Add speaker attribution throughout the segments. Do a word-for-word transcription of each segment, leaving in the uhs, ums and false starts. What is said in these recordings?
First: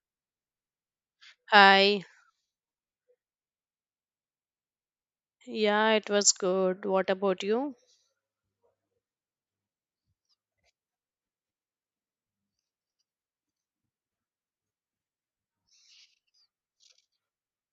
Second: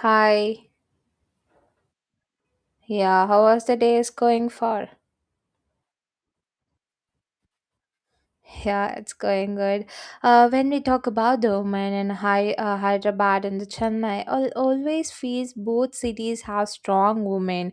Speaker 1: Hi.
Speaker 2: Hi.
Speaker 1: Yeah, how was the day is going for?
Speaker 2: Yeah, it was good. What about you?
Speaker 1: Yeah, it's going good. Uh, when we talk about the Oman and Hy- uh, Hyderabad and the Chennai, al always feels both cities have strong women.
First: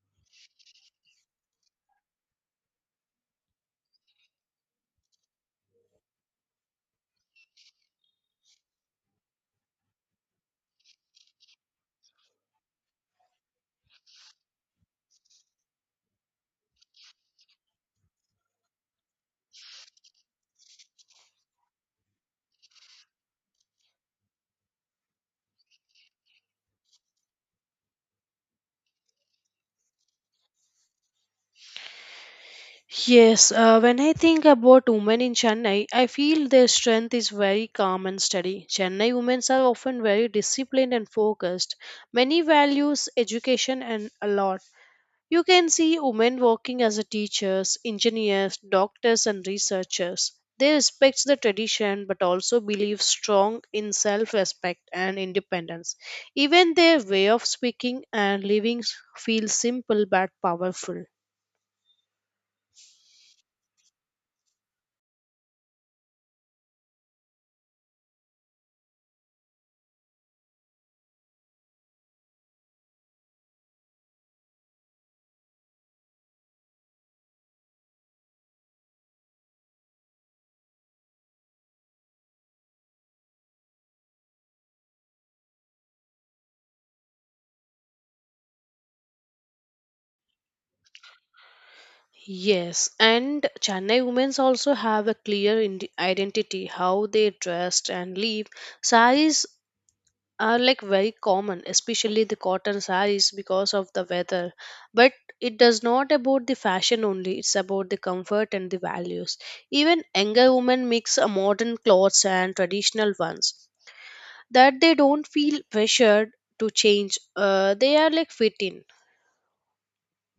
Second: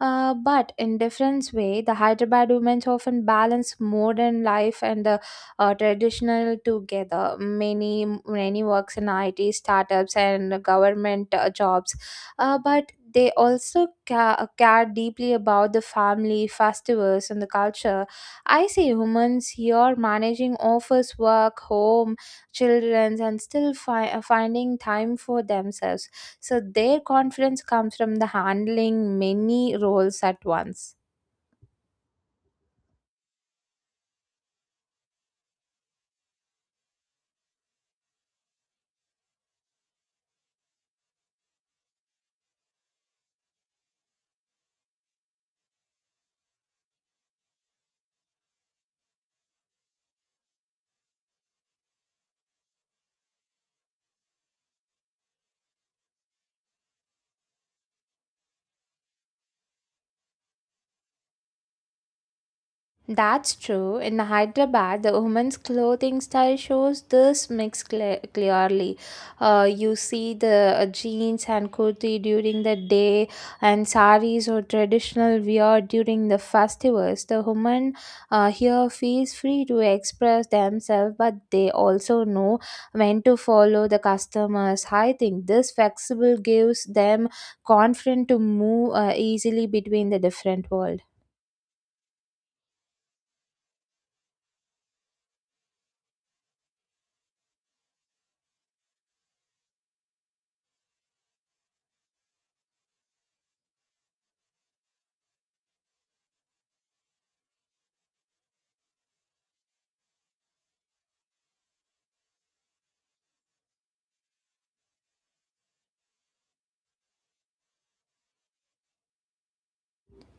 Speaker 1: Uh, but in different way, the Hyderabad women often balance modern life and uh, uh, traditional together. Many many works in I T startups and government uh, jobs, uh, but they also ca- care deeply about the family, festivals, and the culture. I see humans here managing office work, home, children, and still fi- finding time for themselves, so their confidence comes from the handling many roles at once.
Speaker 2: Yes, uh, when I think about women in Chennai, I feel their strength is very calm and steady. Chennai women are often very disciplined and focused. Many values education and a lot. You can see women working as a teachers, engineers, doctors and researchers. They respect the tradition but also believe strong in self-respect and independence. Even their way of speaking and living feels simple but powerful.
Speaker 1: That's true. In Hyderabad, the women's clothing style shows this mix cle- clearly. Uh, you see the uh, jeans and kurti during the day, and saris or traditional wear during the festivals. The women uh, here feels free to express themselves, but they also know when to follow the customers. I think this flexible gives them confidence to move uh, easily between the different worlds.
Speaker 2: Yes, and Chennai women also have a clear ind- identity how they dressed and live. Saris are like very common, especially the cotton saris, because of the weather, but it does not about the fashion only, it's about the comfort and the values. Even younger women mix a modern clothes and traditional ones that they don't feel pressured to change, uh, they are like fit in.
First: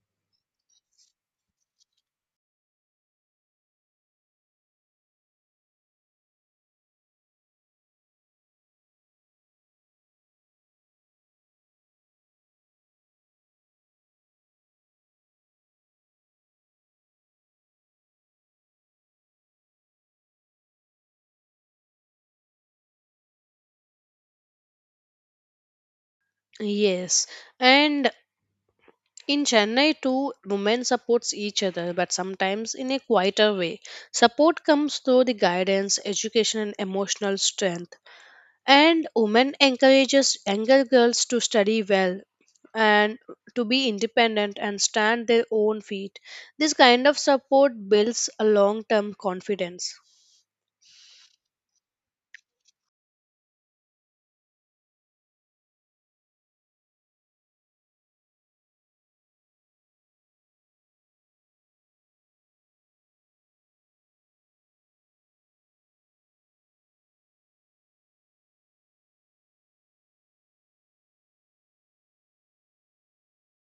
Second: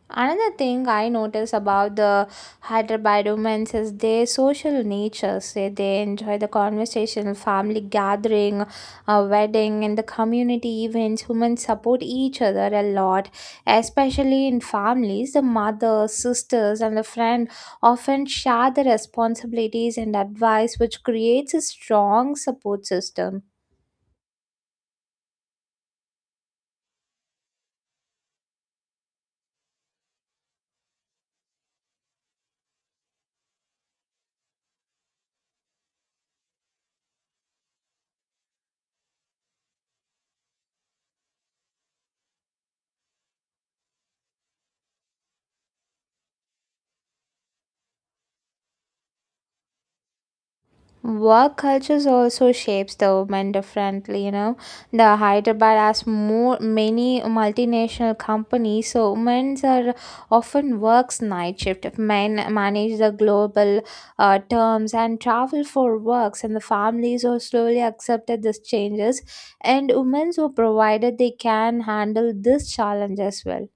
Speaker 1: Another thing I notice about the Hyderabad women is their social nature. Say they enjoy the conversation, family gathering, a wedding, and the community events. Women support each other a lot, especially in families. The mothers, sisters, and the friend often share the responsibilities and advice, which creates a strong support system.
Speaker 2: Yes, and in Chennai too, women supports each other but sometimes in a quieter way. Support comes through the guidance, education and emotional strength, and women encourages younger girls to study well and to be independent and stand their own feet. This kind of support builds a long term confidence.
Speaker 1: Work cultures also shapes the women differently, you know. The Hyderabad has more many multinational companies, so women are often works night shift. Men manage the global uh, terms and travel for works, and the families are slowly accepted these changes, and women were provided they can handle this challenge as well.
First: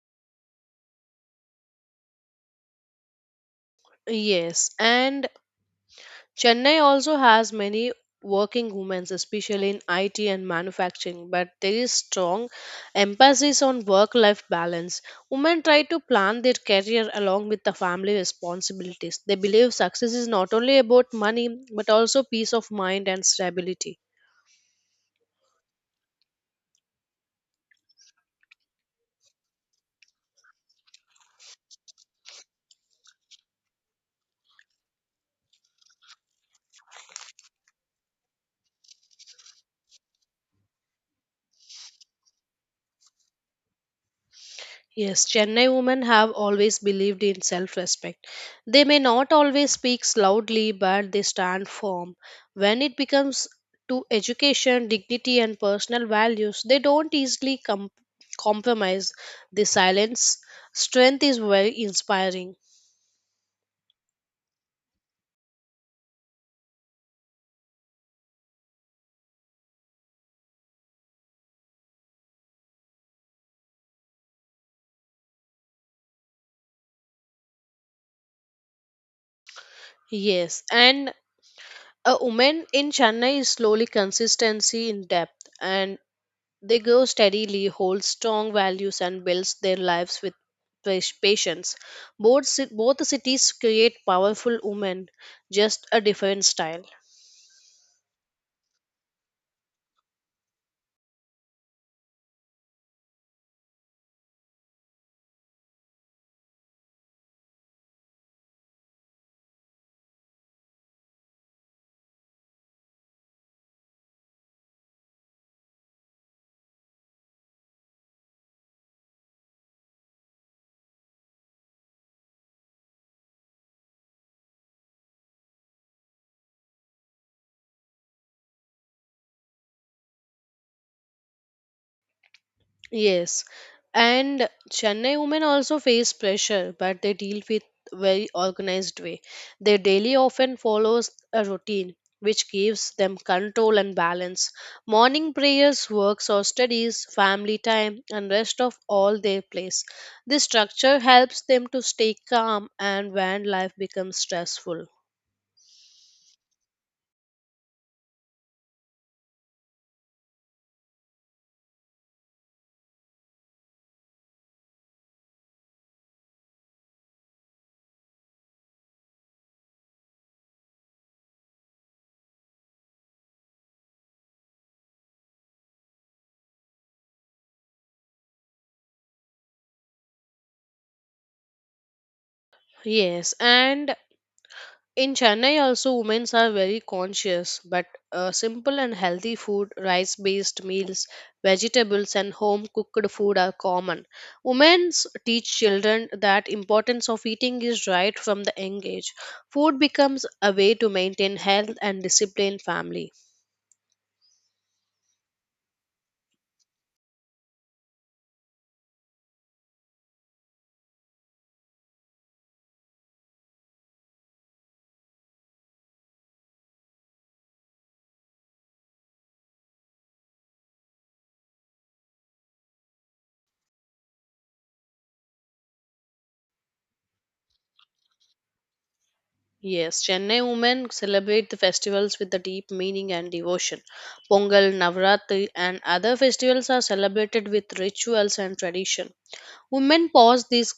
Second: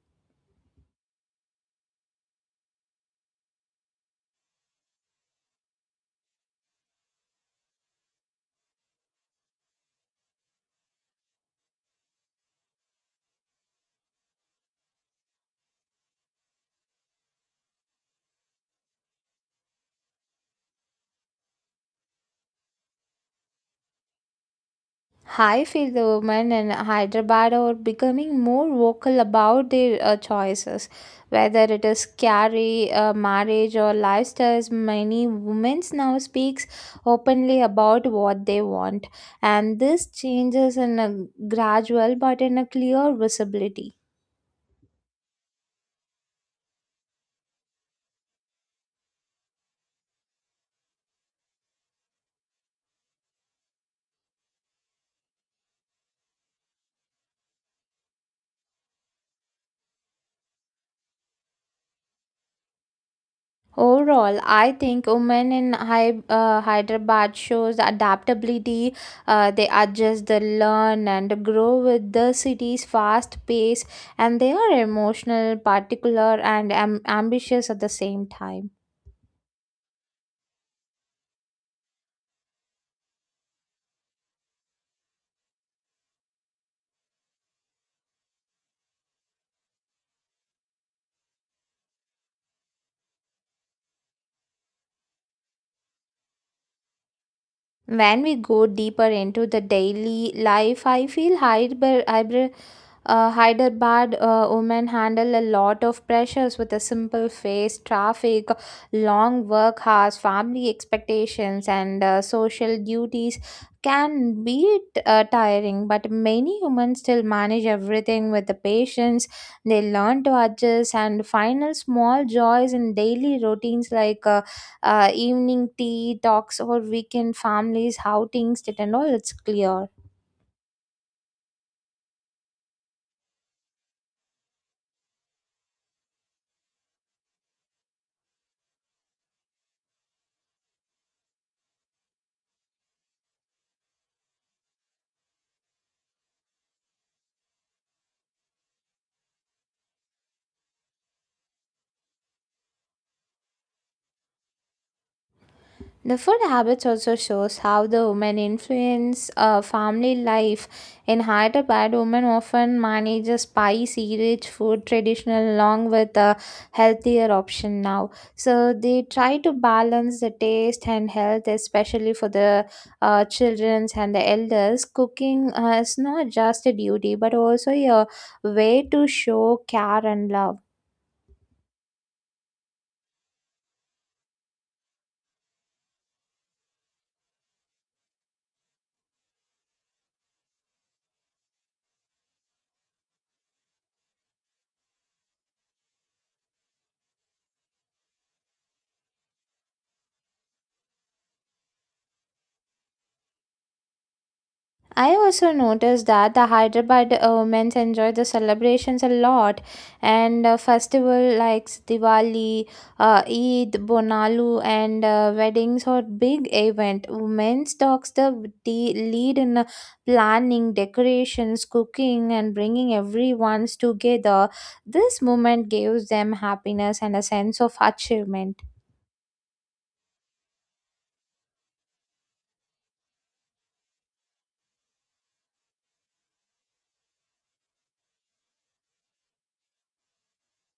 Speaker 2: Yes, and Chennai also has many working women, especially in I T and manufacturing, but there is strong emphasis on work life balance. Women try to plan their career along with the family responsibilities. They believe success is not only about money but also peace of mind and stability.
Speaker 1: I feel the women in Hyderabad are becoming more vocal about their uh, choices, whether it is career, uh, marriage, or lifestyles. Many women now speaks openly about what they want, and this changes in a gradual but in a clear visibility.
Speaker 2: Yes, Chennai women have always believed in self respect. They may not always speak loudly, but they stand firm. When it becomes to education, dignity, and personal values, they don't easily com- compromise. The silence strength is very inspiring.
Speaker 1: Overall, I think women in Hy- uh, Hyderabad shows adaptability. Uh, they adjust, they learn, and grow with the city's fast pace, and they are emotional, particular, and am- ambitious at the same time.
Speaker 2: Yes, and a woman in Chennai is slowly consistency in depth, and they grow steadily, hold strong values, and build their lives with pas- patience. Both, ci- both cities create powerful women, just a different style.
Speaker 1: When we go deeper into the daily life, I feel Hyder, Hyder, uh, Hyderabad uh, women handle a lot of pressures with a simple face, traffic, long work hours, family expectations, and uh, social duties can be uh, tiring. But many women still manage everything with the patience. They learn to adjust and find small joys in daily routines like. Uh, uh, evening tea talks or weekend families outings that and all it's clear
Speaker 2: Yes, and Chennai women also face pressure, but they deal with very organized way. Their daily often follows a routine which gives them control and balance. Morning prayers, works or studies, family time, and rest of all their place. This structure helps them to stay calm and when life becomes stressful.
Speaker 1: the food habits also shows how the women influence uh, family life in Hyderabad. Women often manage a spicy rich food traditional along with a healthier option now, so they try to balance the taste and health, especially for the uh, children's and the elders. Cooking uh, is not just a duty but also a way to show care and love.
Speaker 2: Yes, and in Chennai, also, women are very conscious, but uh, simple and healthy food, rice based meals, vegetables, and home cooked food are common. Women teach children that importance of eating is right from the young age. Food becomes a way to maintain health and discipline family.
Speaker 1: I also noticed that the Hyderabad uh, women enjoy the celebrations a lot, and uh, festival like Diwali, uh, Eid, Bonalu and uh, weddings are big event. Women takes the de- lead in uh, planning, decorations, cooking and bringing everyone's together. This moment gives them happiness and a sense of achievement.
Speaker 2: Yes, Chennai women celebrate the festivals with the deep meaning and devotion. Pongal, Navratri, and other festivals are celebrated with rituals and tradition. Women pause these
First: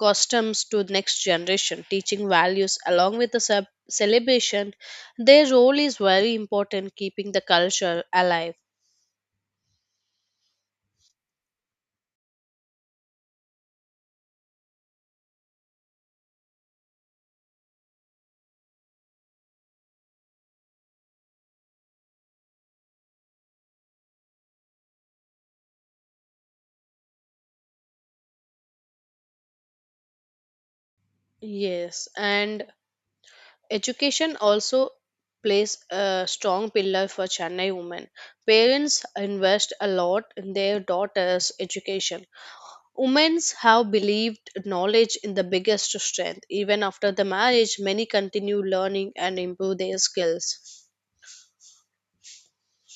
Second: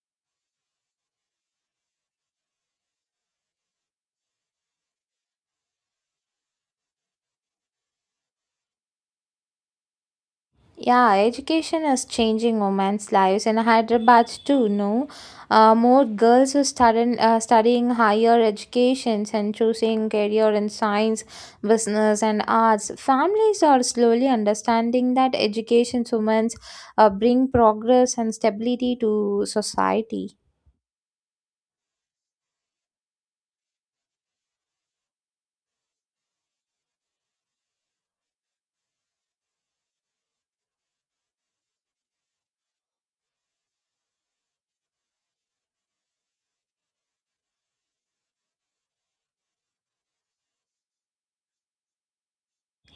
Speaker 2: customs to next generation, teaching values along with the ce- celebration. Their role is very important keeping the culture alive.
Speaker 1: Yeah, education is changing women's lives in Hyderabad too. No, uh, more girls are studying uh, studying higher educations and choosing career in science, business, and arts. Families are slowly understanding that education women's uh, bring progress and stability to society.
Speaker 2: Yes, and education also plays a strong pillar for Chennai women. Parents invest a lot in their daughters education. Women have believed knowledge in the biggest strength. Even after the marriage many continue learning and improve their skills.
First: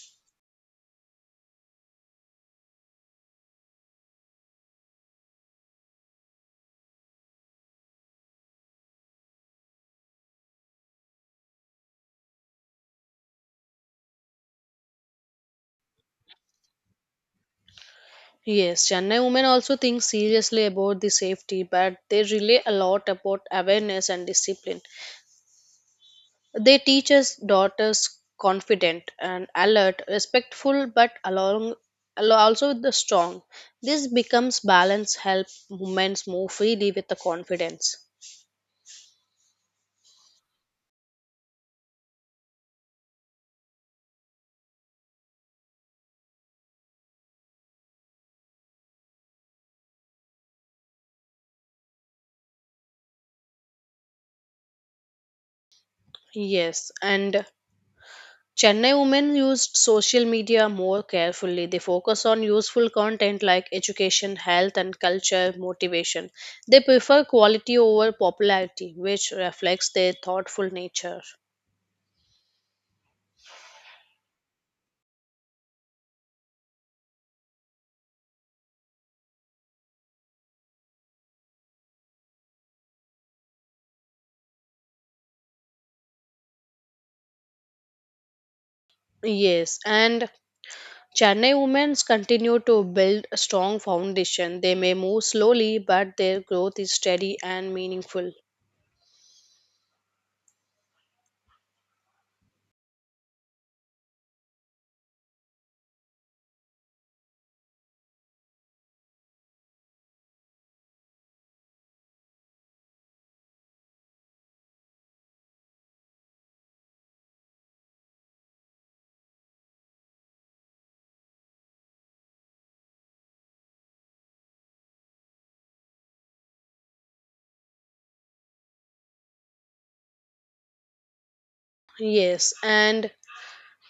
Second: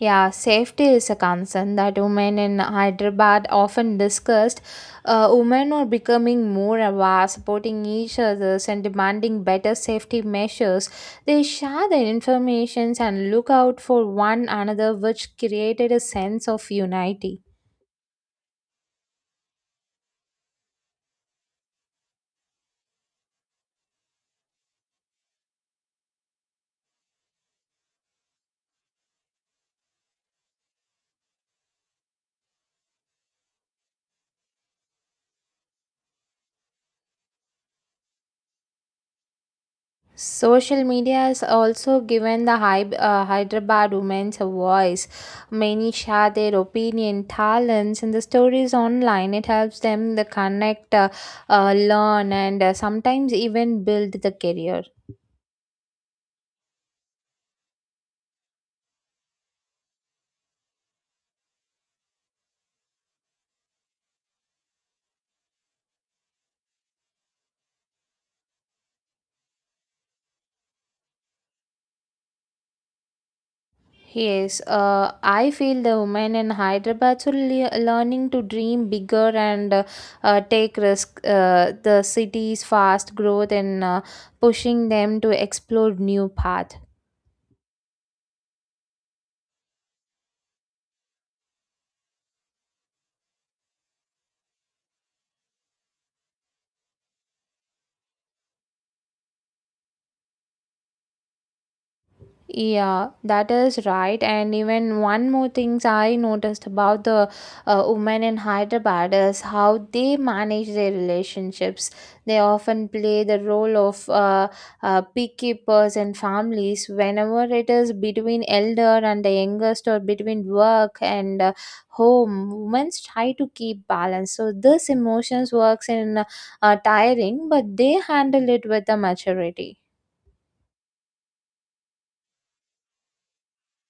Speaker 1: Yeah, safety is a concern that women in Hyderabad often discussed. Uh, women are becoming more aware, supporting each other, and demanding better safety measures. They share their information and look out for one another, which created a sense of unity.
Speaker 2: Yes, Chennai women also think seriously about the safety, but they rely a lot about awareness and discipline. They teach us daughters confident and alert, respectful, but along al- also the strong. This becomes balance, help women move freely with the confidence.
Speaker 1: Social media has also given the Hy- uh, Hyderabad women a voice. Many share their opinion, talents, and the stories online. It helps them to connect, uh, uh, learn, and uh, sometimes even build the career.
Speaker 2: Yes, and Chennai women used social media more carefully. They focus on useful content like education, health, and culture motivation. They prefer quality over popularity, which reflects their thoughtful nature.
Speaker 1: Yes, uh, I feel the women in Hyderabad are le- learning to dream bigger and uh, uh, take risk. Uh, the city's fast growth and uh, pushing them to explore new path.
Speaker 2: Yes, and Chennai women's continue to build a strong foundation. They may move slowly, but their growth is steady and meaningful.
Speaker 1: Yeah, that is right. And even one more things I noticed about the uh, women in Hyderabad is how they manage their relationships. They often play the role of uh, uh, peacekeepers and families whenever it is between elder and the youngest or between work and uh, home. Women try to keep balance. So this emotions works in uh, tiring, but they handle it with the maturity.
Speaker 2: Yes, and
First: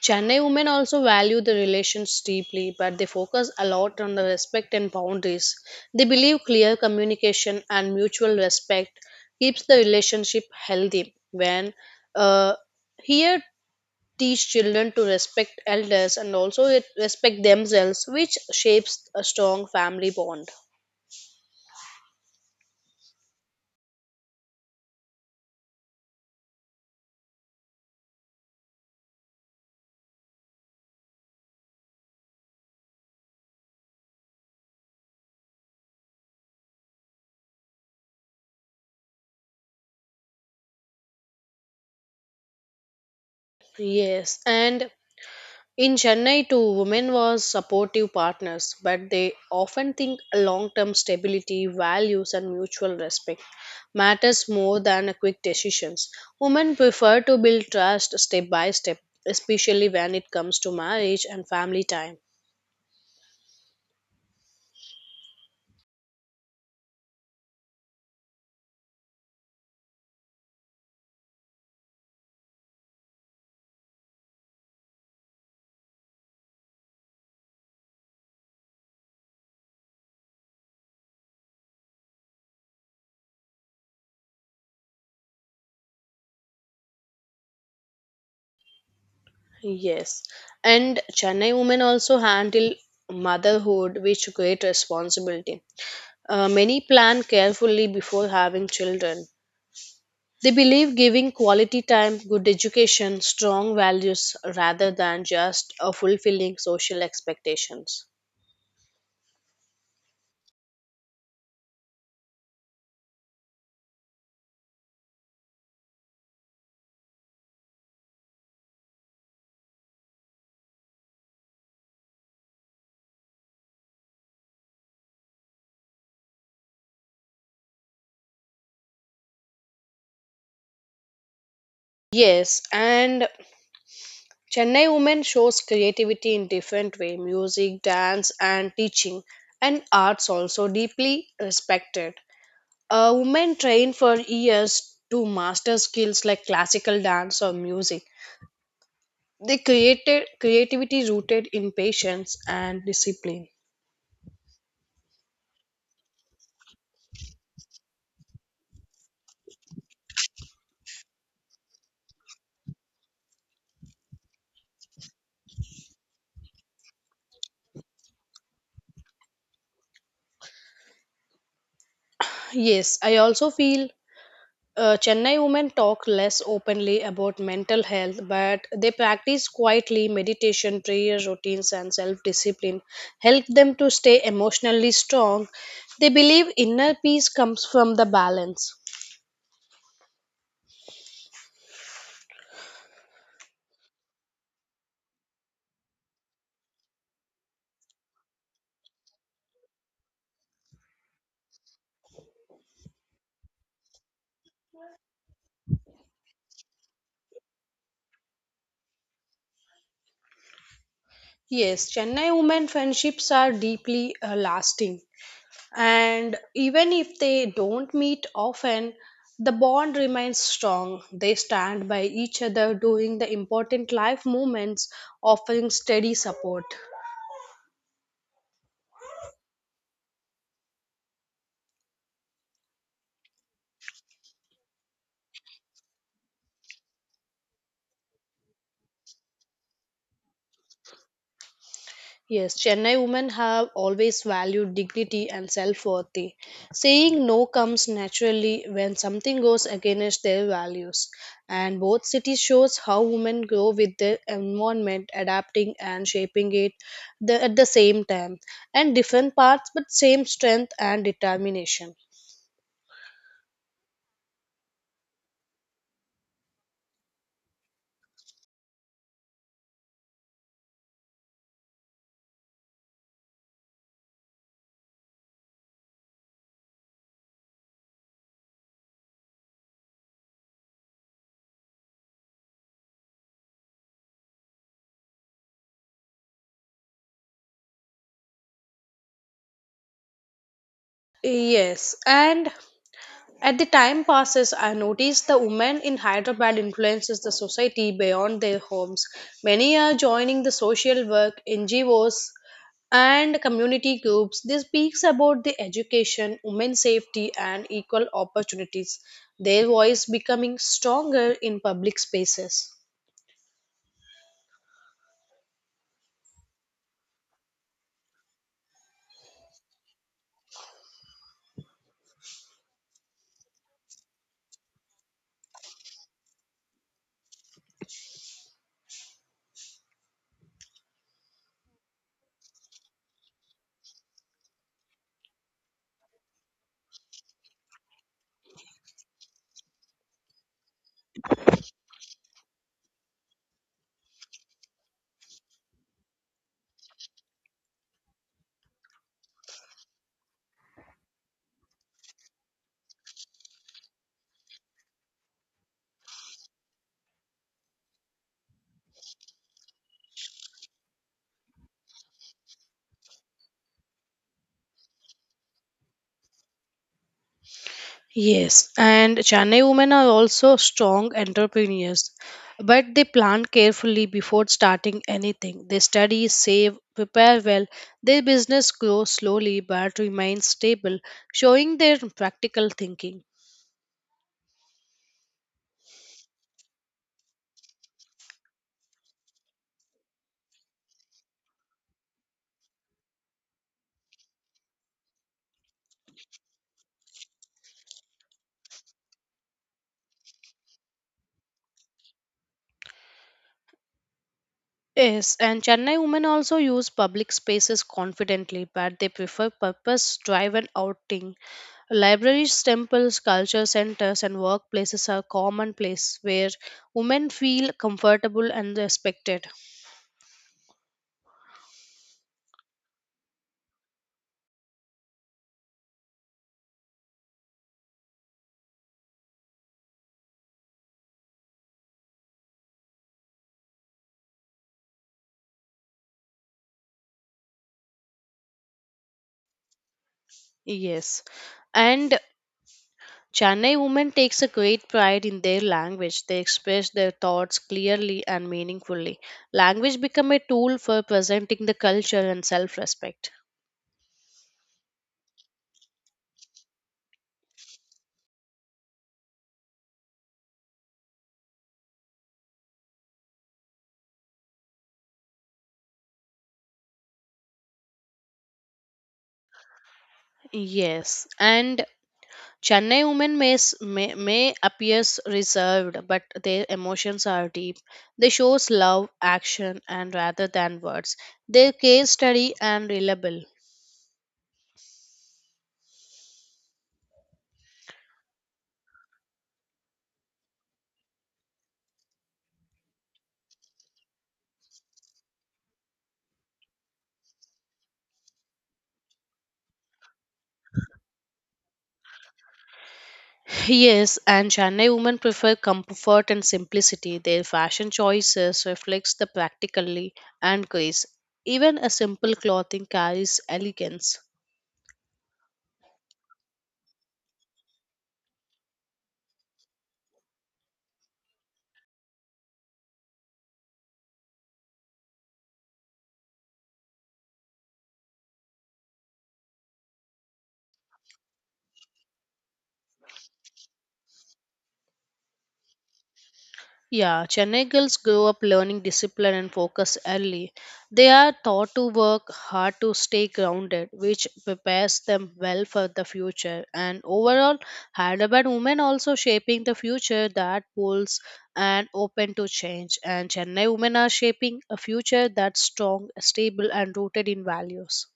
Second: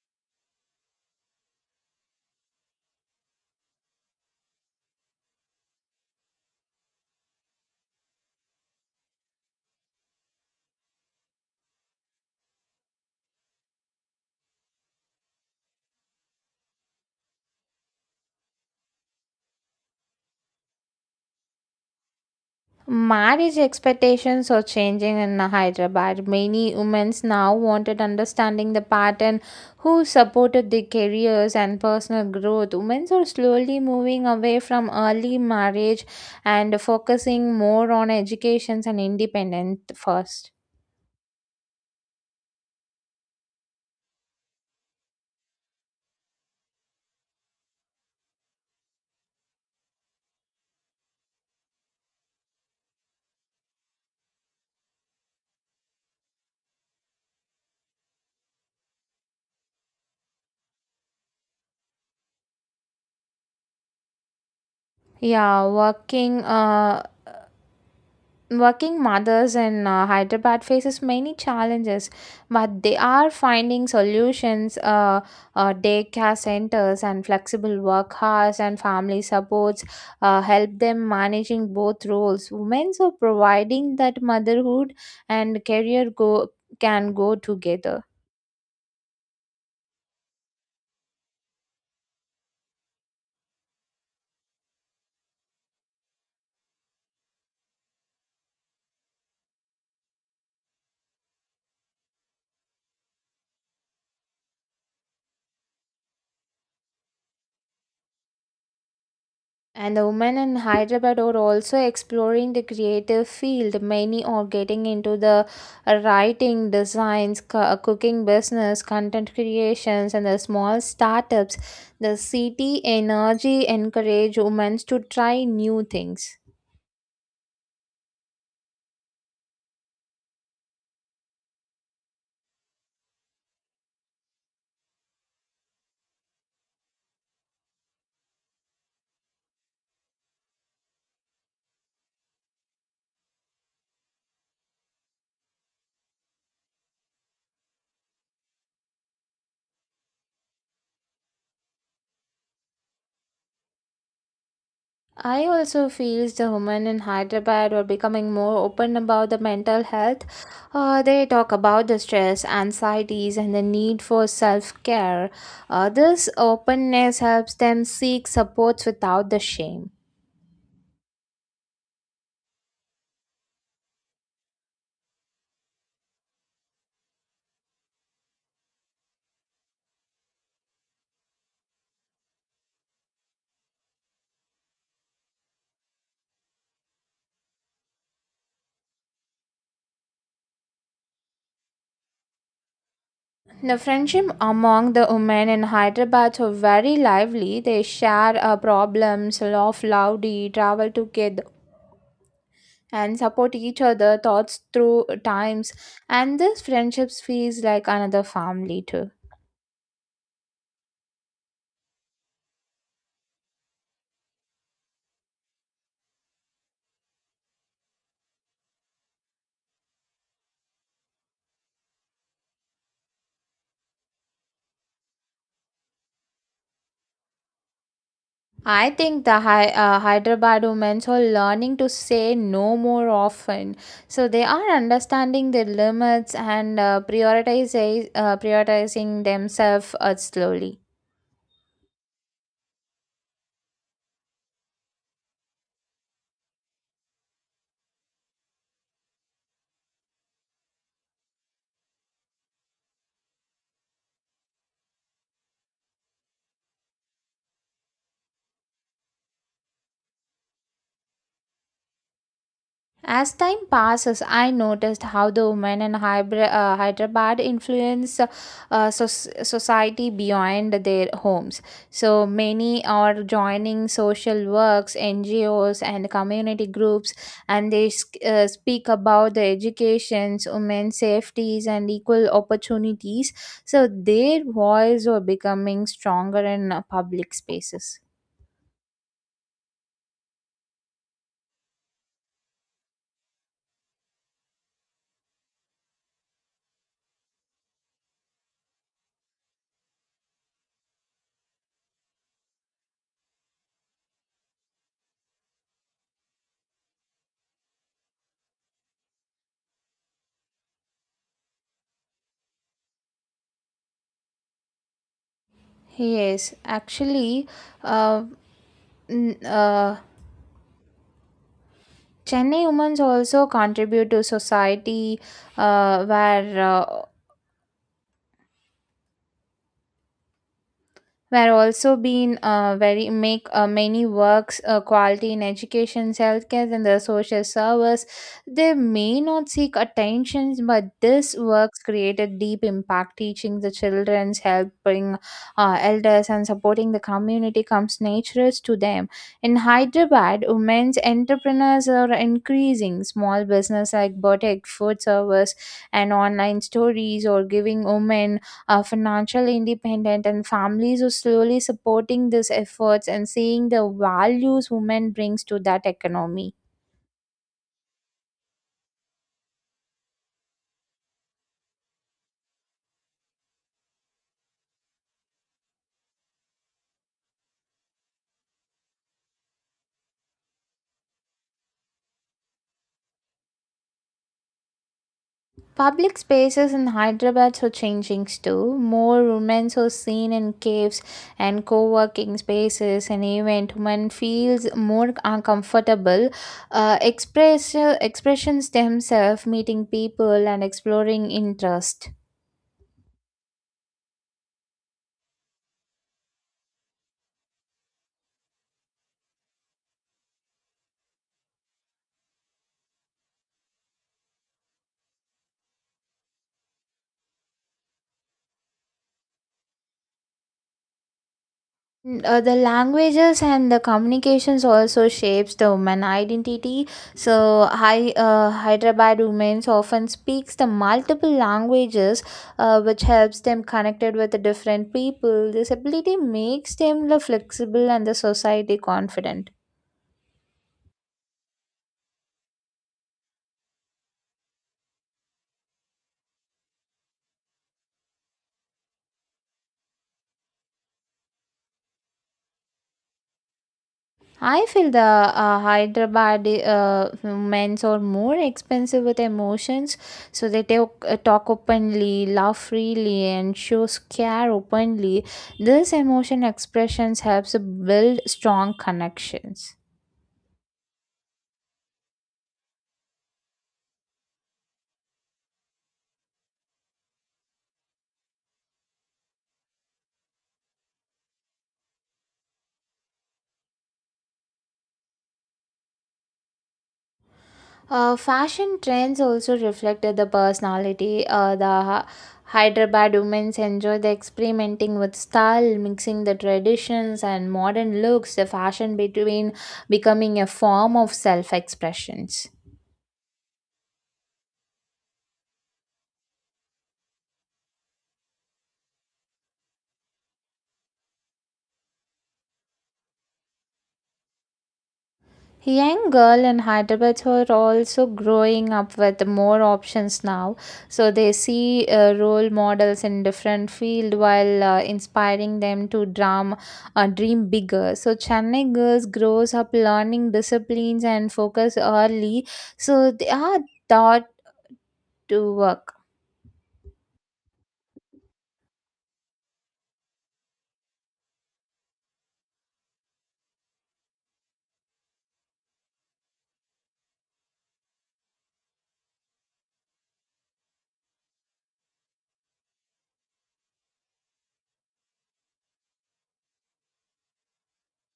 Speaker 2: Chennai women also value the relations deeply, but they focus a lot on the respect and boundaries. They believe clear communication and mutual respect keeps the relationship healthy. When uh, here teach children to respect elders and also it- respect themselves, which shapes a strong family bond.
Speaker 1: Marriage expectations are changing in Hyderabad. Many women now wanted understanding the pattern who supported their careers and personal growth. Women are slowly moving away from early marriage and focusing more on education and independence first.
Speaker 2: Yes, and in Chennai, too, women were supportive partners, but they often think long term stability, values, and mutual respect matters more than a quick decisions. Women prefer to build trust step by step, especially when it comes to marriage and family time.
Speaker 1: Yeah, working uh, Working mothers in uh, Hyderabad faces many challenges, but they are finding solutions. Uh, uh, daycare centers and flexible work hours and family supports uh, help them managing both roles. Women are providing that motherhood and career go can go together.
Speaker 2: Yes, and Chennai women also handle motherhood with great responsibility. Uh, many plan carefully before having children. They believe giving quality time, good education, strong values rather than just uh, fulfilling social expectations.
Speaker 1: And the women in Hyderabad are also exploring the creative field. Many are getting into the writing, designs, co- cooking business, content creations, and the small startups. The city energy encourage women to try new things.
Speaker 2: Yes, and Chennai women shows creativity in different way, music, dance and teaching, and arts also deeply respected. A woman train for years to master skills like classical dance or music. They created creativity rooted in patience and discipline.
Speaker 1: I also feel the women in Hyderabad are becoming more open about the mental health. Uh, they talk about the stress, anxieties, and the need for self care. Uh, this openness helps them seek supports without the shame.
Speaker 2: Yes, I also feel Uh, Chennai women talk less openly about mental health, but they practice quietly meditation, prayer routines, and self discipline, help them to stay emotionally strong. They believe inner peace comes from the balance.
Speaker 1: The friendship among the women in Hyderabad are very lively. They share uh, problems, laugh loudly, travel together, and support each other thoughts through times. And this friendships feels like another family too.
Speaker 2: Yes, Chennai women friendships are deeply uh, lasting, and even if they don't meet often, the bond remains strong. They stand by each other during the important life moments, offering steady support.
Speaker 1: I think the Hy- uh, Hyderabad women are learning to say no more often. So they are understanding their limits and uh, prioritize, uh, prioritizing themselves uh, slowly.
Speaker 2: Yes, Chennai women have always valued dignity and self worth. Saying no comes naturally when something goes against their values. And both cities shows how women grow with their environment, adapting and shaping it the, at the same time. And different parts but same strength and determination.
Speaker 1: As time passes, I noticed how the women in Hybr- uh, Hyderabad influence uh, uh, soc- society beyond their homes. So many are joining social works, N G Os, and community groups, and they sk- uh, speak about the educations, women's safeties, and equal opportunities. So their voice are becoming stronger in uh, public spaces.
Speaker 2: Yes, and as the time passes, I notice the women in Hyderabad influences the society beyond their homes. Many are joining the social work, N G Os, and community groups. This speaks about the education, women's safety, and equal opportunities. Their voice becoming stronger in public spaces.
Speaker 1: Yes, actually. Uh, n- uh, Chennai women also contribute to society uh, where uh, were also been uh, very make uh, many works uh, quality in education, healthcare and the social service. They may not seek attention, but this works created deep impact teaching the children's, helping uh, elders and supporting the community comes natural to them. In Hyderabad, women's entrepreneurs are increasing small business like boutique food service and online stories or giving women uh, financial independent, and families who slowly supporting these efforts and seeing the values women brings to that economy.
Speaker 2: Yes, and Chennai women are also strong entrepreneurs, but they plan carefully before starting anything. They study, save, prepare well. Their business grows slowly but remains stable, showing their practical thinking.
Speaker 1: Public spaces in Hyderabad are changing too. More women are seen in caves and co-working spaces, and even women feels more uncomfortable uh, express, expressions themselves, meeting people and exploring interest.
Speaker 2: Yes, and Chennai women also use public spaces confidently, but they prefer purpose driven outing. Libraries, temples, culture centers, and workplaces are common place where women feel comfortable and respected.
Speaker 1: Mm, uh, the languages and the communications also shapes the woman identity, so Hy- uh, hyderabad women often speaks the multiple languages, uh, which helps them connected with the different people. This ability makes them the flexible and the society confident.
Speaker 2: Yes. And Chennai women takes a great pride in their language. They express their thoughts clearly and meaningfully. Language become a tool for presenting the culture and self-respect.
Speaker 1: I feel the uh, Hyderabad uh, men's are more expensive with emotions, so they talk, uh, talk openly, laugh freely, and show care openly. This emotion expressions helps build strong connections.
Speaker 2: Yes, and Chennai women may, s- may, may appears reserved, but their emotions are deep. They shows love, action, and rather than words. Their case study and reliable.
Speaker 1: Uh, fashion trends also reflected the personality. Uh, the Ha- Hyderabad women enjoy the experimenting with style, mixing the traditions and modern looks. The fashion between becoming a form of self-expressions.
Speaker 2: Yes, and Chennai women prefer comfort and simplicity. Their fashion choices reflects the practically and grace. Even a simple clothing carries elegance.
Speaker 1: Young girl in Hyderabad who are also growing up with more options now, so they see uh, role models in different field while uh, inspiring them to dream, uh, dream bigger. So Chennai girls grows up learning disciplines and focus early, so they are taught to work.
Speaker 2: Yeah, Chennai girls grow up learning discipline and focus early. They are taught to work hard to stay grounded, which prepares them well for the future. And overall, Hyderabad women also shaping the future that pulls and open to change. And Chennai women are shaping a future that's strong, stable, and rooted in values.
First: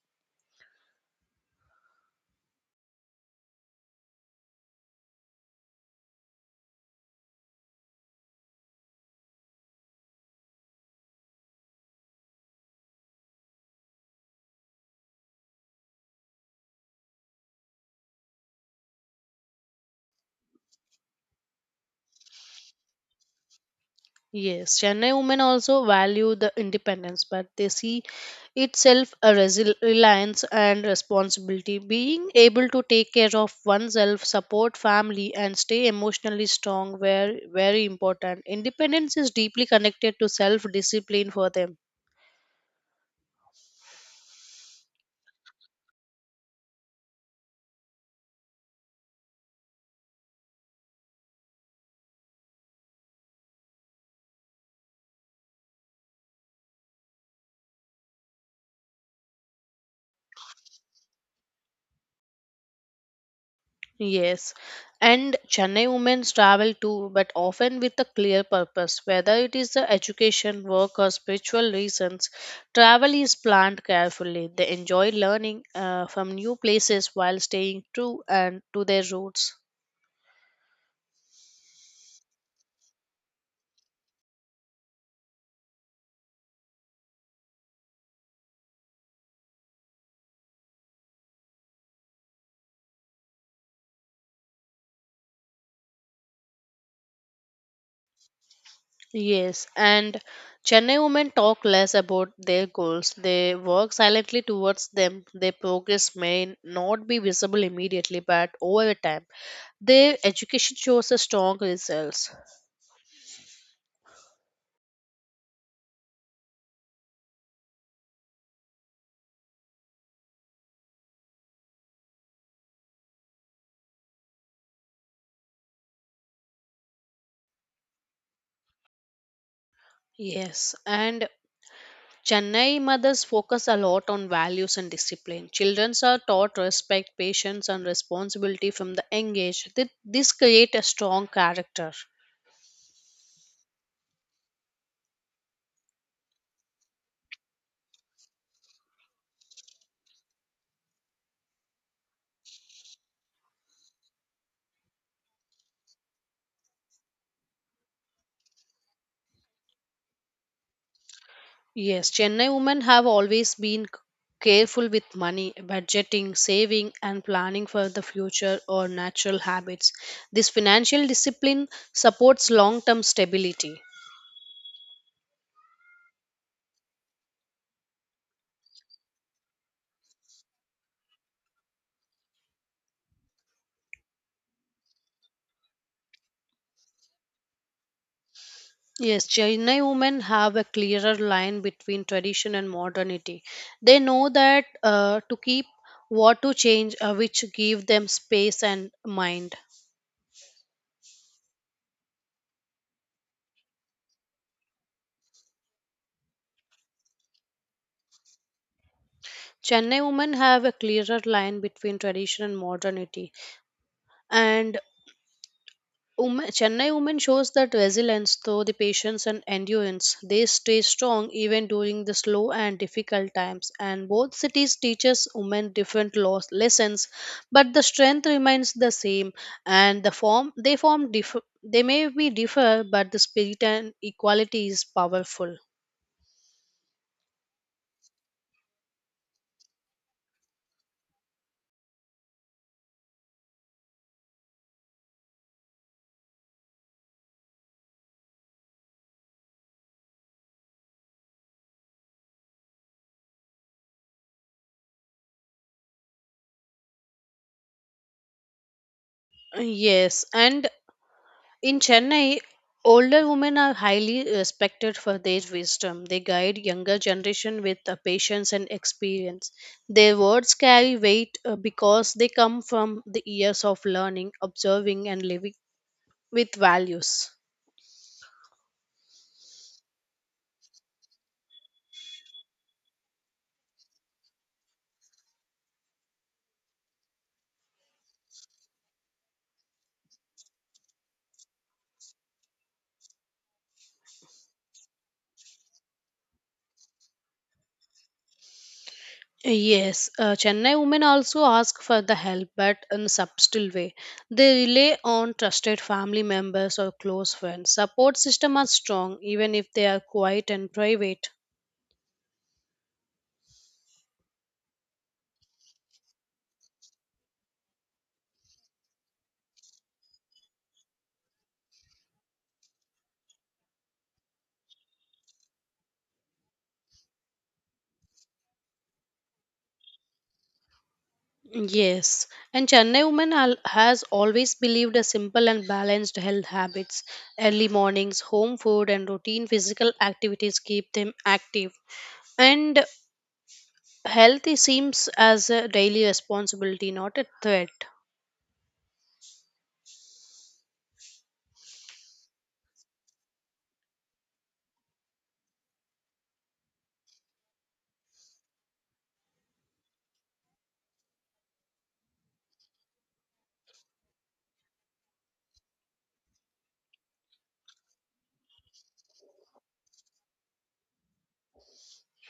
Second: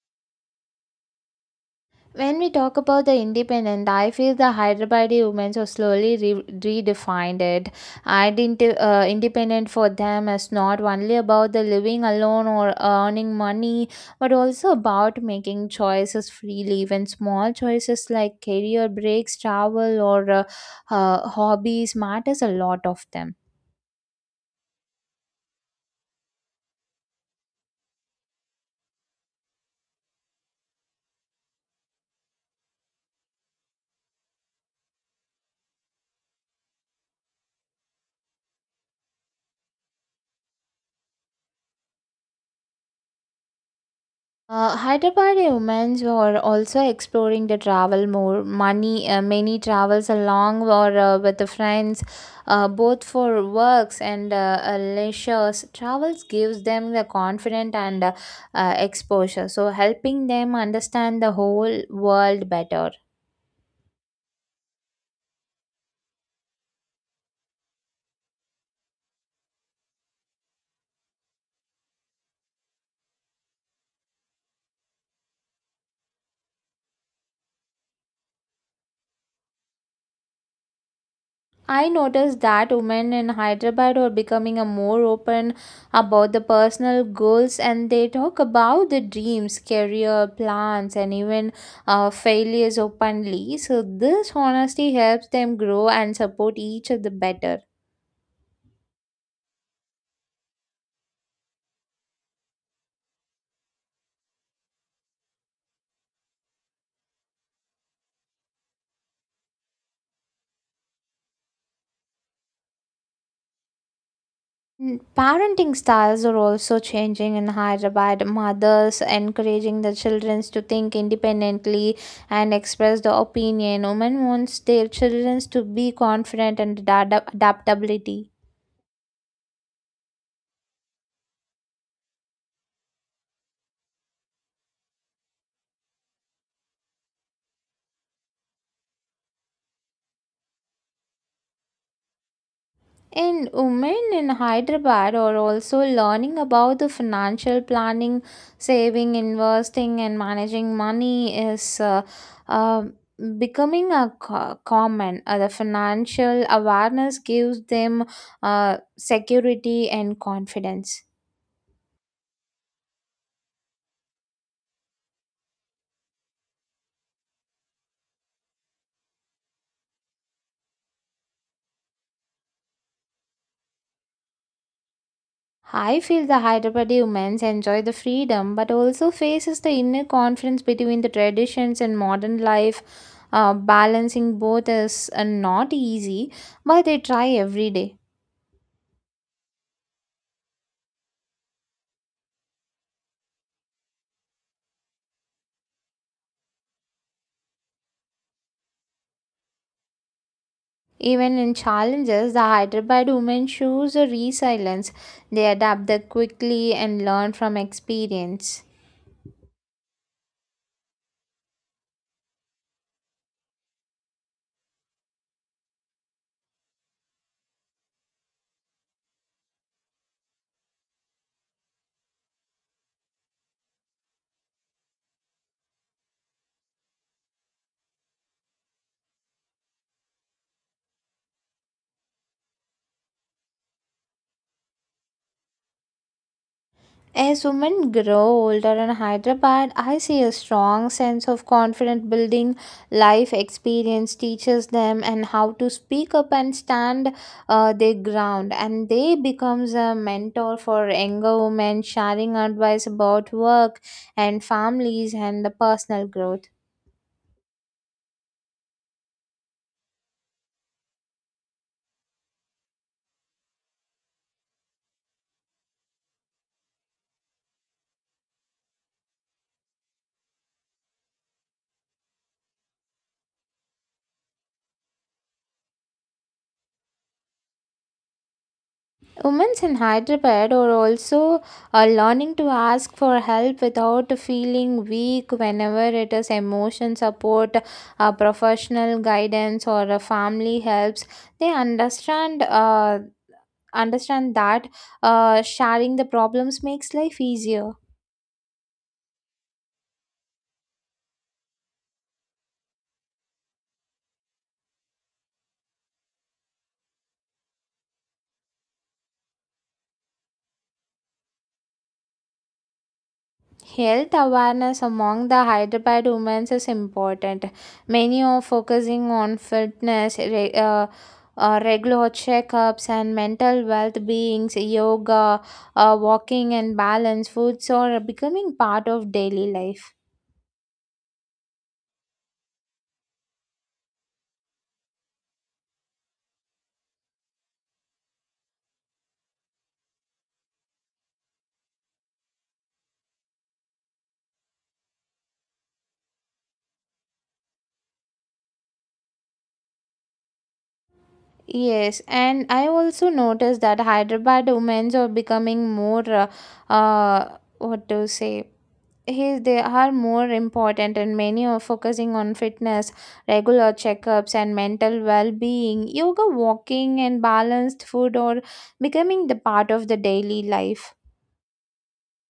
Speaker 1: When we talk about the independent, I feel the Hyderabadi women so slowly re- redefined it. Identi- uh, independent for them is not only about the living alone or earning money, but also about making choices freely. Even small choices like career breaks, travel, or uh, uh, hobbies matters a lot of them.
Speaker 2: Yes, Chennai women also value the independence, but they see itself a resil- reliance and responsibility. Being able to take care of oneself, support family, and stay emotionally strong were very important. Independence is deeply connected to self discipline for them.
Speaker 1: Uh, Hyderabad humans were also exploring the travel more. Money, uh, many travels along or uh, with the friends, uh, both for works and uh, uh, leisures. Travels gives them the confidence and uh, uh, exposure, so helping them understand the whole world better.
Speaker 2: Yes, and Chennai women travel too, but often with a clear purpose. Whether it is the education, work, or spiritual reasons, travel is planned carefully. They enjoy learning uh, from new places while staying true and to their roots.
Speaker 1: I noticed that women in Hyderabad are becoming a more open about the personal goals, and they talk about the dreams, career plans and even uh, failures openly. So this honesty helps them grow and support each other better.
Speaker 2: Yes, and Chennai women talk less about their goals. They work silently towards them. Their progress may not be visible immediately, but over time, their education shows a strong results.
Speaker 1: Mm, Parenting styles are also changing in Hyderabad. Mothers encouraging the children to think independently and express their opinion. Women wants their children to be confident and adap- adaptability.
Speaker 2: Yes, and Chennai mothers focus a lot on values and discipline. Children are taught respect, patience, and responsibility from the young age. Thi- This create a strong character.
Speaker 1: And women in Hyderabad are also learning about the financial planning, saving, investing, and managing money is uh, uh, becoming a co- common. Uh, the financial awareness gives them uh, security and confidence.
Speaker 2: Yes, Chennai women have always been c- careful with money, budgeting, saving, and planning for the future or natural habits. This financial discipline supports long-term stability.
Speaker 1: I feel the Hyderabadi women's enjoy the freedom, but also faces the inner conflict between the traditions and modern life. Uh, balancing both is uh, not easy, but they try every day.
Speaker 2: Yes, Chennai women have a clearer line between tradition and modernity. They know that uh, to keep what to change, uh, which give them space and mind.
Speaker 1: Even in challenges, the Hyderabad women shows a resilience. They adapt the quickly and learn from experience.
Speaker 2: Chennai women have a clearer line between tradition and modernity, and Women, Chennai women shows that resilience through the patience and endurance. They stay strong even during the slow and difficult times. And both cities teaches women different laws, lessons, but the strength remains the same. And the form they form differ. They may be differ, but the spirit and equality is powerful.
Speaker 1: As women grow older in Hyderabad, I see a strong sense of confidence building. Life experience teaches them and how to speak up and stand uh, their ground, and they becomes a mentor for younger women, sharing advice about work and families and the personal growth.
Speaker 2: Yes, and in Chennai, older women are highly respected for their wisdom. They guide younger generation with uh, patience and experience. Their words carry weight uh, because they come from the years of learning, observing, and living with values.
Speaker 1: Women in Hyderabad are also uh, learning to ask for help without feeling weak, whenever it is emotion support, uh, professional guidance, or uh, family helps. They understand uh, understand that uh, sharing the problems makes life easier.
Speaker 2: Yes, uh, Chennai women also ask for the help, but in a subtle way. They rely on trusted family members or close friends. Support system are strong, even if they are quiet and private.
Speaker 1: Health awareness among the Hyderabad women is important. Many are focusing on fitness, re- uh, uh, regular checkups, and mental well beings, yoga, uh, walking, and balance foods are becoming part of daily life.
Speaker 2: Yes, and Chennai women al- has always believed a simple and balanced health habits. Early mornings, home food, and routine physical activities keep them active. And health is- seems as a daily responsibility, not a threat.
Speaker 1: Yes, and I also noticed that Hyderabad women are becoming more, uh, uh, what to say, he they are more important, and many are focusing on fitness, regular checkups and mental well-being, yoga, walking, and balanced food are becoming the part of the daily life.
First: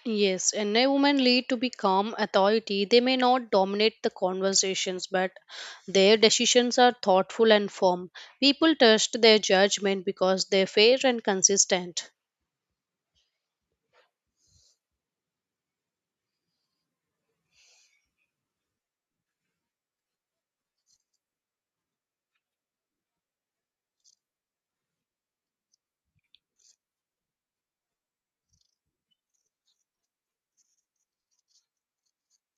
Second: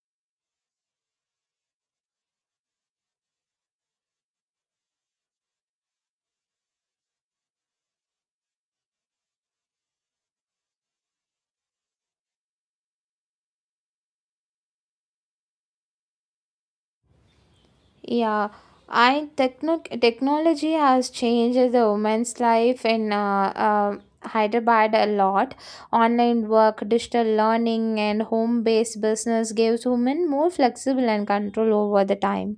Speaker 2: Yes, Chennai women lead to be calm authority. They may not dominate the conversations, but their decisions are thoughtful and firm. People trust their judgment because they're fair and consistent.
Speaker 1: yeah i techno- Technology has changed the women's life in uh, uh, Hyderabad a lot. Online work, digital learning and home-based business gives women more flexible and control over the time.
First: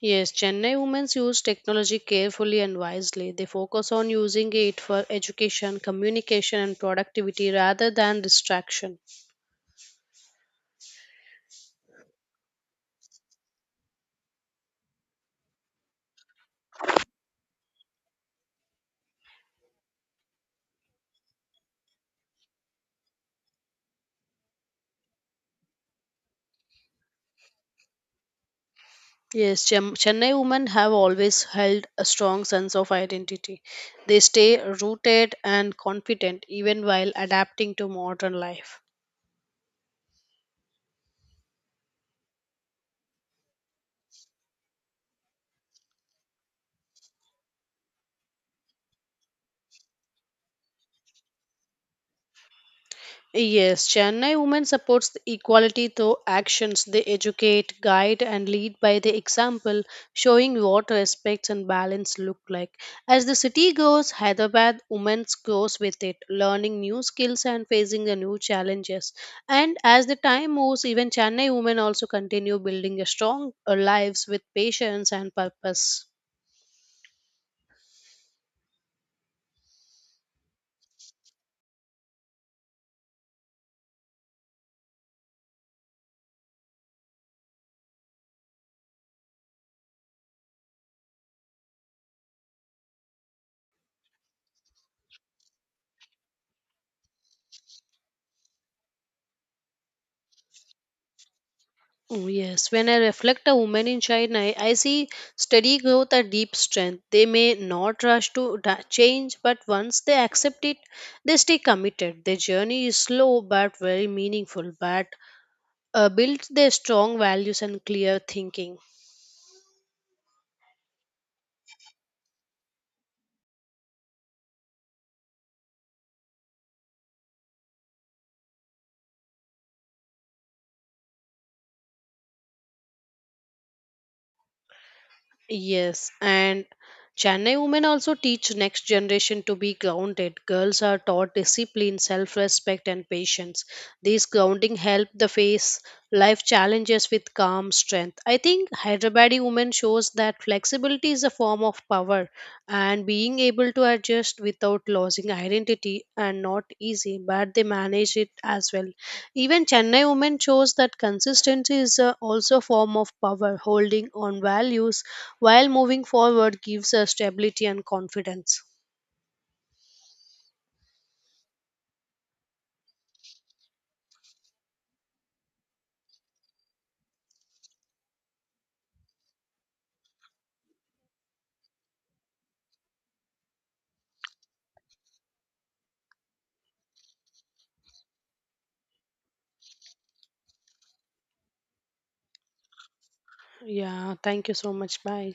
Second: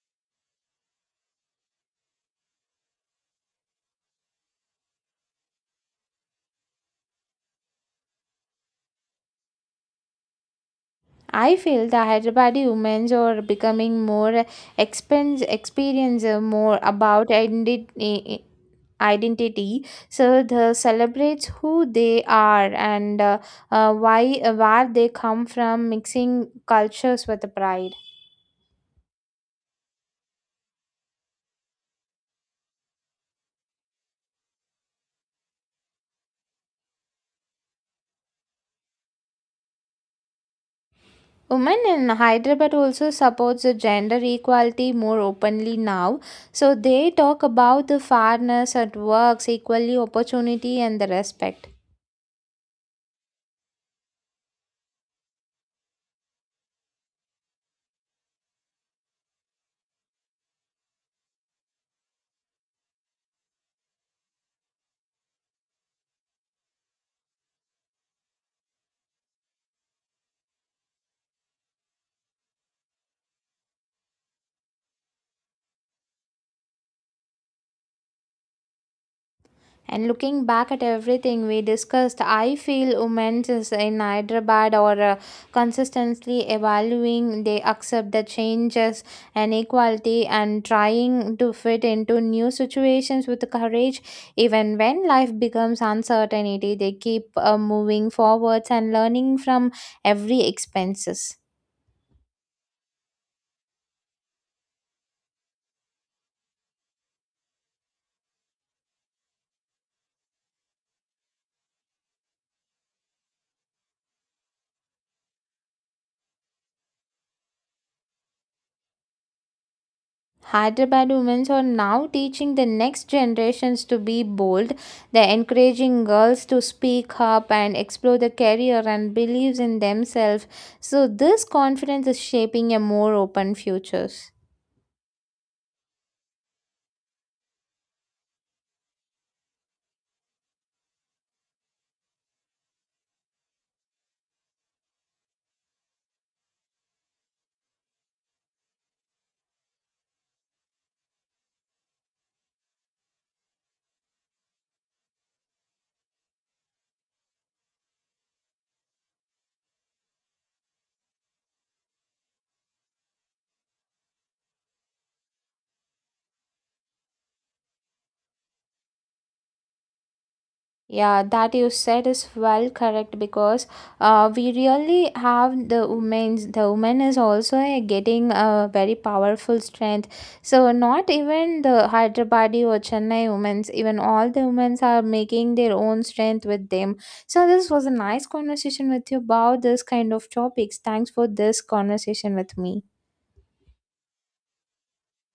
Speaker 2: Yes, Chennai women use technology carefully and wisely. They focus on using it for education, communication, and productivity rather than distraction.
Speaker 1: I feel the Hyderabadi women are becoming more expense experience uh, more about identi- identity. So they celebrates who they are and uh, uh, why uh, where they come from, mixing cultures with pride.
Speaker 2: Yes, Chem- Chennai women have always held a strong sense of identity. They stay rooted and confident even while adapting to modern life.
Speaker 1: Women in Hyderabad also supports the gender equality more openly now. So they talk about the fairness at works, equally opportunity, and the respect.
Speaker 2: Yes, Chennai women supports the equality through actions. They educate, guide, and lead by the example, showing what respect and balance look like. As the city grows, Hyderabad women's grows with it, learning new skills and facing the new challenges. And as the time moves, even Chennai women also continue building a strong uh, lives with patience and purpose.
Speaker 1: And looking back at everything we discussed, I feel women is in Hyderabad are uh, consistently evaluating. They accept the changes and equality and trying to fit into new situations with courage. Even when life becomes uncertainty, they keep uh, moving forwards and learning from every expenses.
Speaker 2: Oh, yes, when I reflect a woman in China, I I see steady growth a deep strength. They may not rush to da- change, but once they accept it, they stay committed. Their journey is slow but very meaningful, but uh, builds their strong values and clear thinking.
Speaker 1: Hyderabad women are now teaching the next generations to be bold. They're encouraging girls to speak up and explore their career and believes in themselves. So this confidence is shaping a more open futures.
Speaker 2: Yes, and Chennai women also teach next generation to be grounded. Girls are taught discipline, self-respect and patience. These grounding help the face life challenges with calm strength. I think Hyderabadi women shows that flexibility is a form of power, and being able to adjust without losing identity and not easy, but they manage it as well. Even Chennai women shows that consistency is a also a form of power, holding on values while moving forward gives us stability and confidence.
Speaker 1: Yeah, that you said is well correct because uh, we really have the women. The woman is also uh, getting a very powerful strength. So not even the Hyderabadi or Chennai women's, even all the women's are making their own strength with them. So this was a nice conversation with you about this kind of topics. Thanks for this conversation with me.
Speaker 2: Yeah, thank you so much. Bye.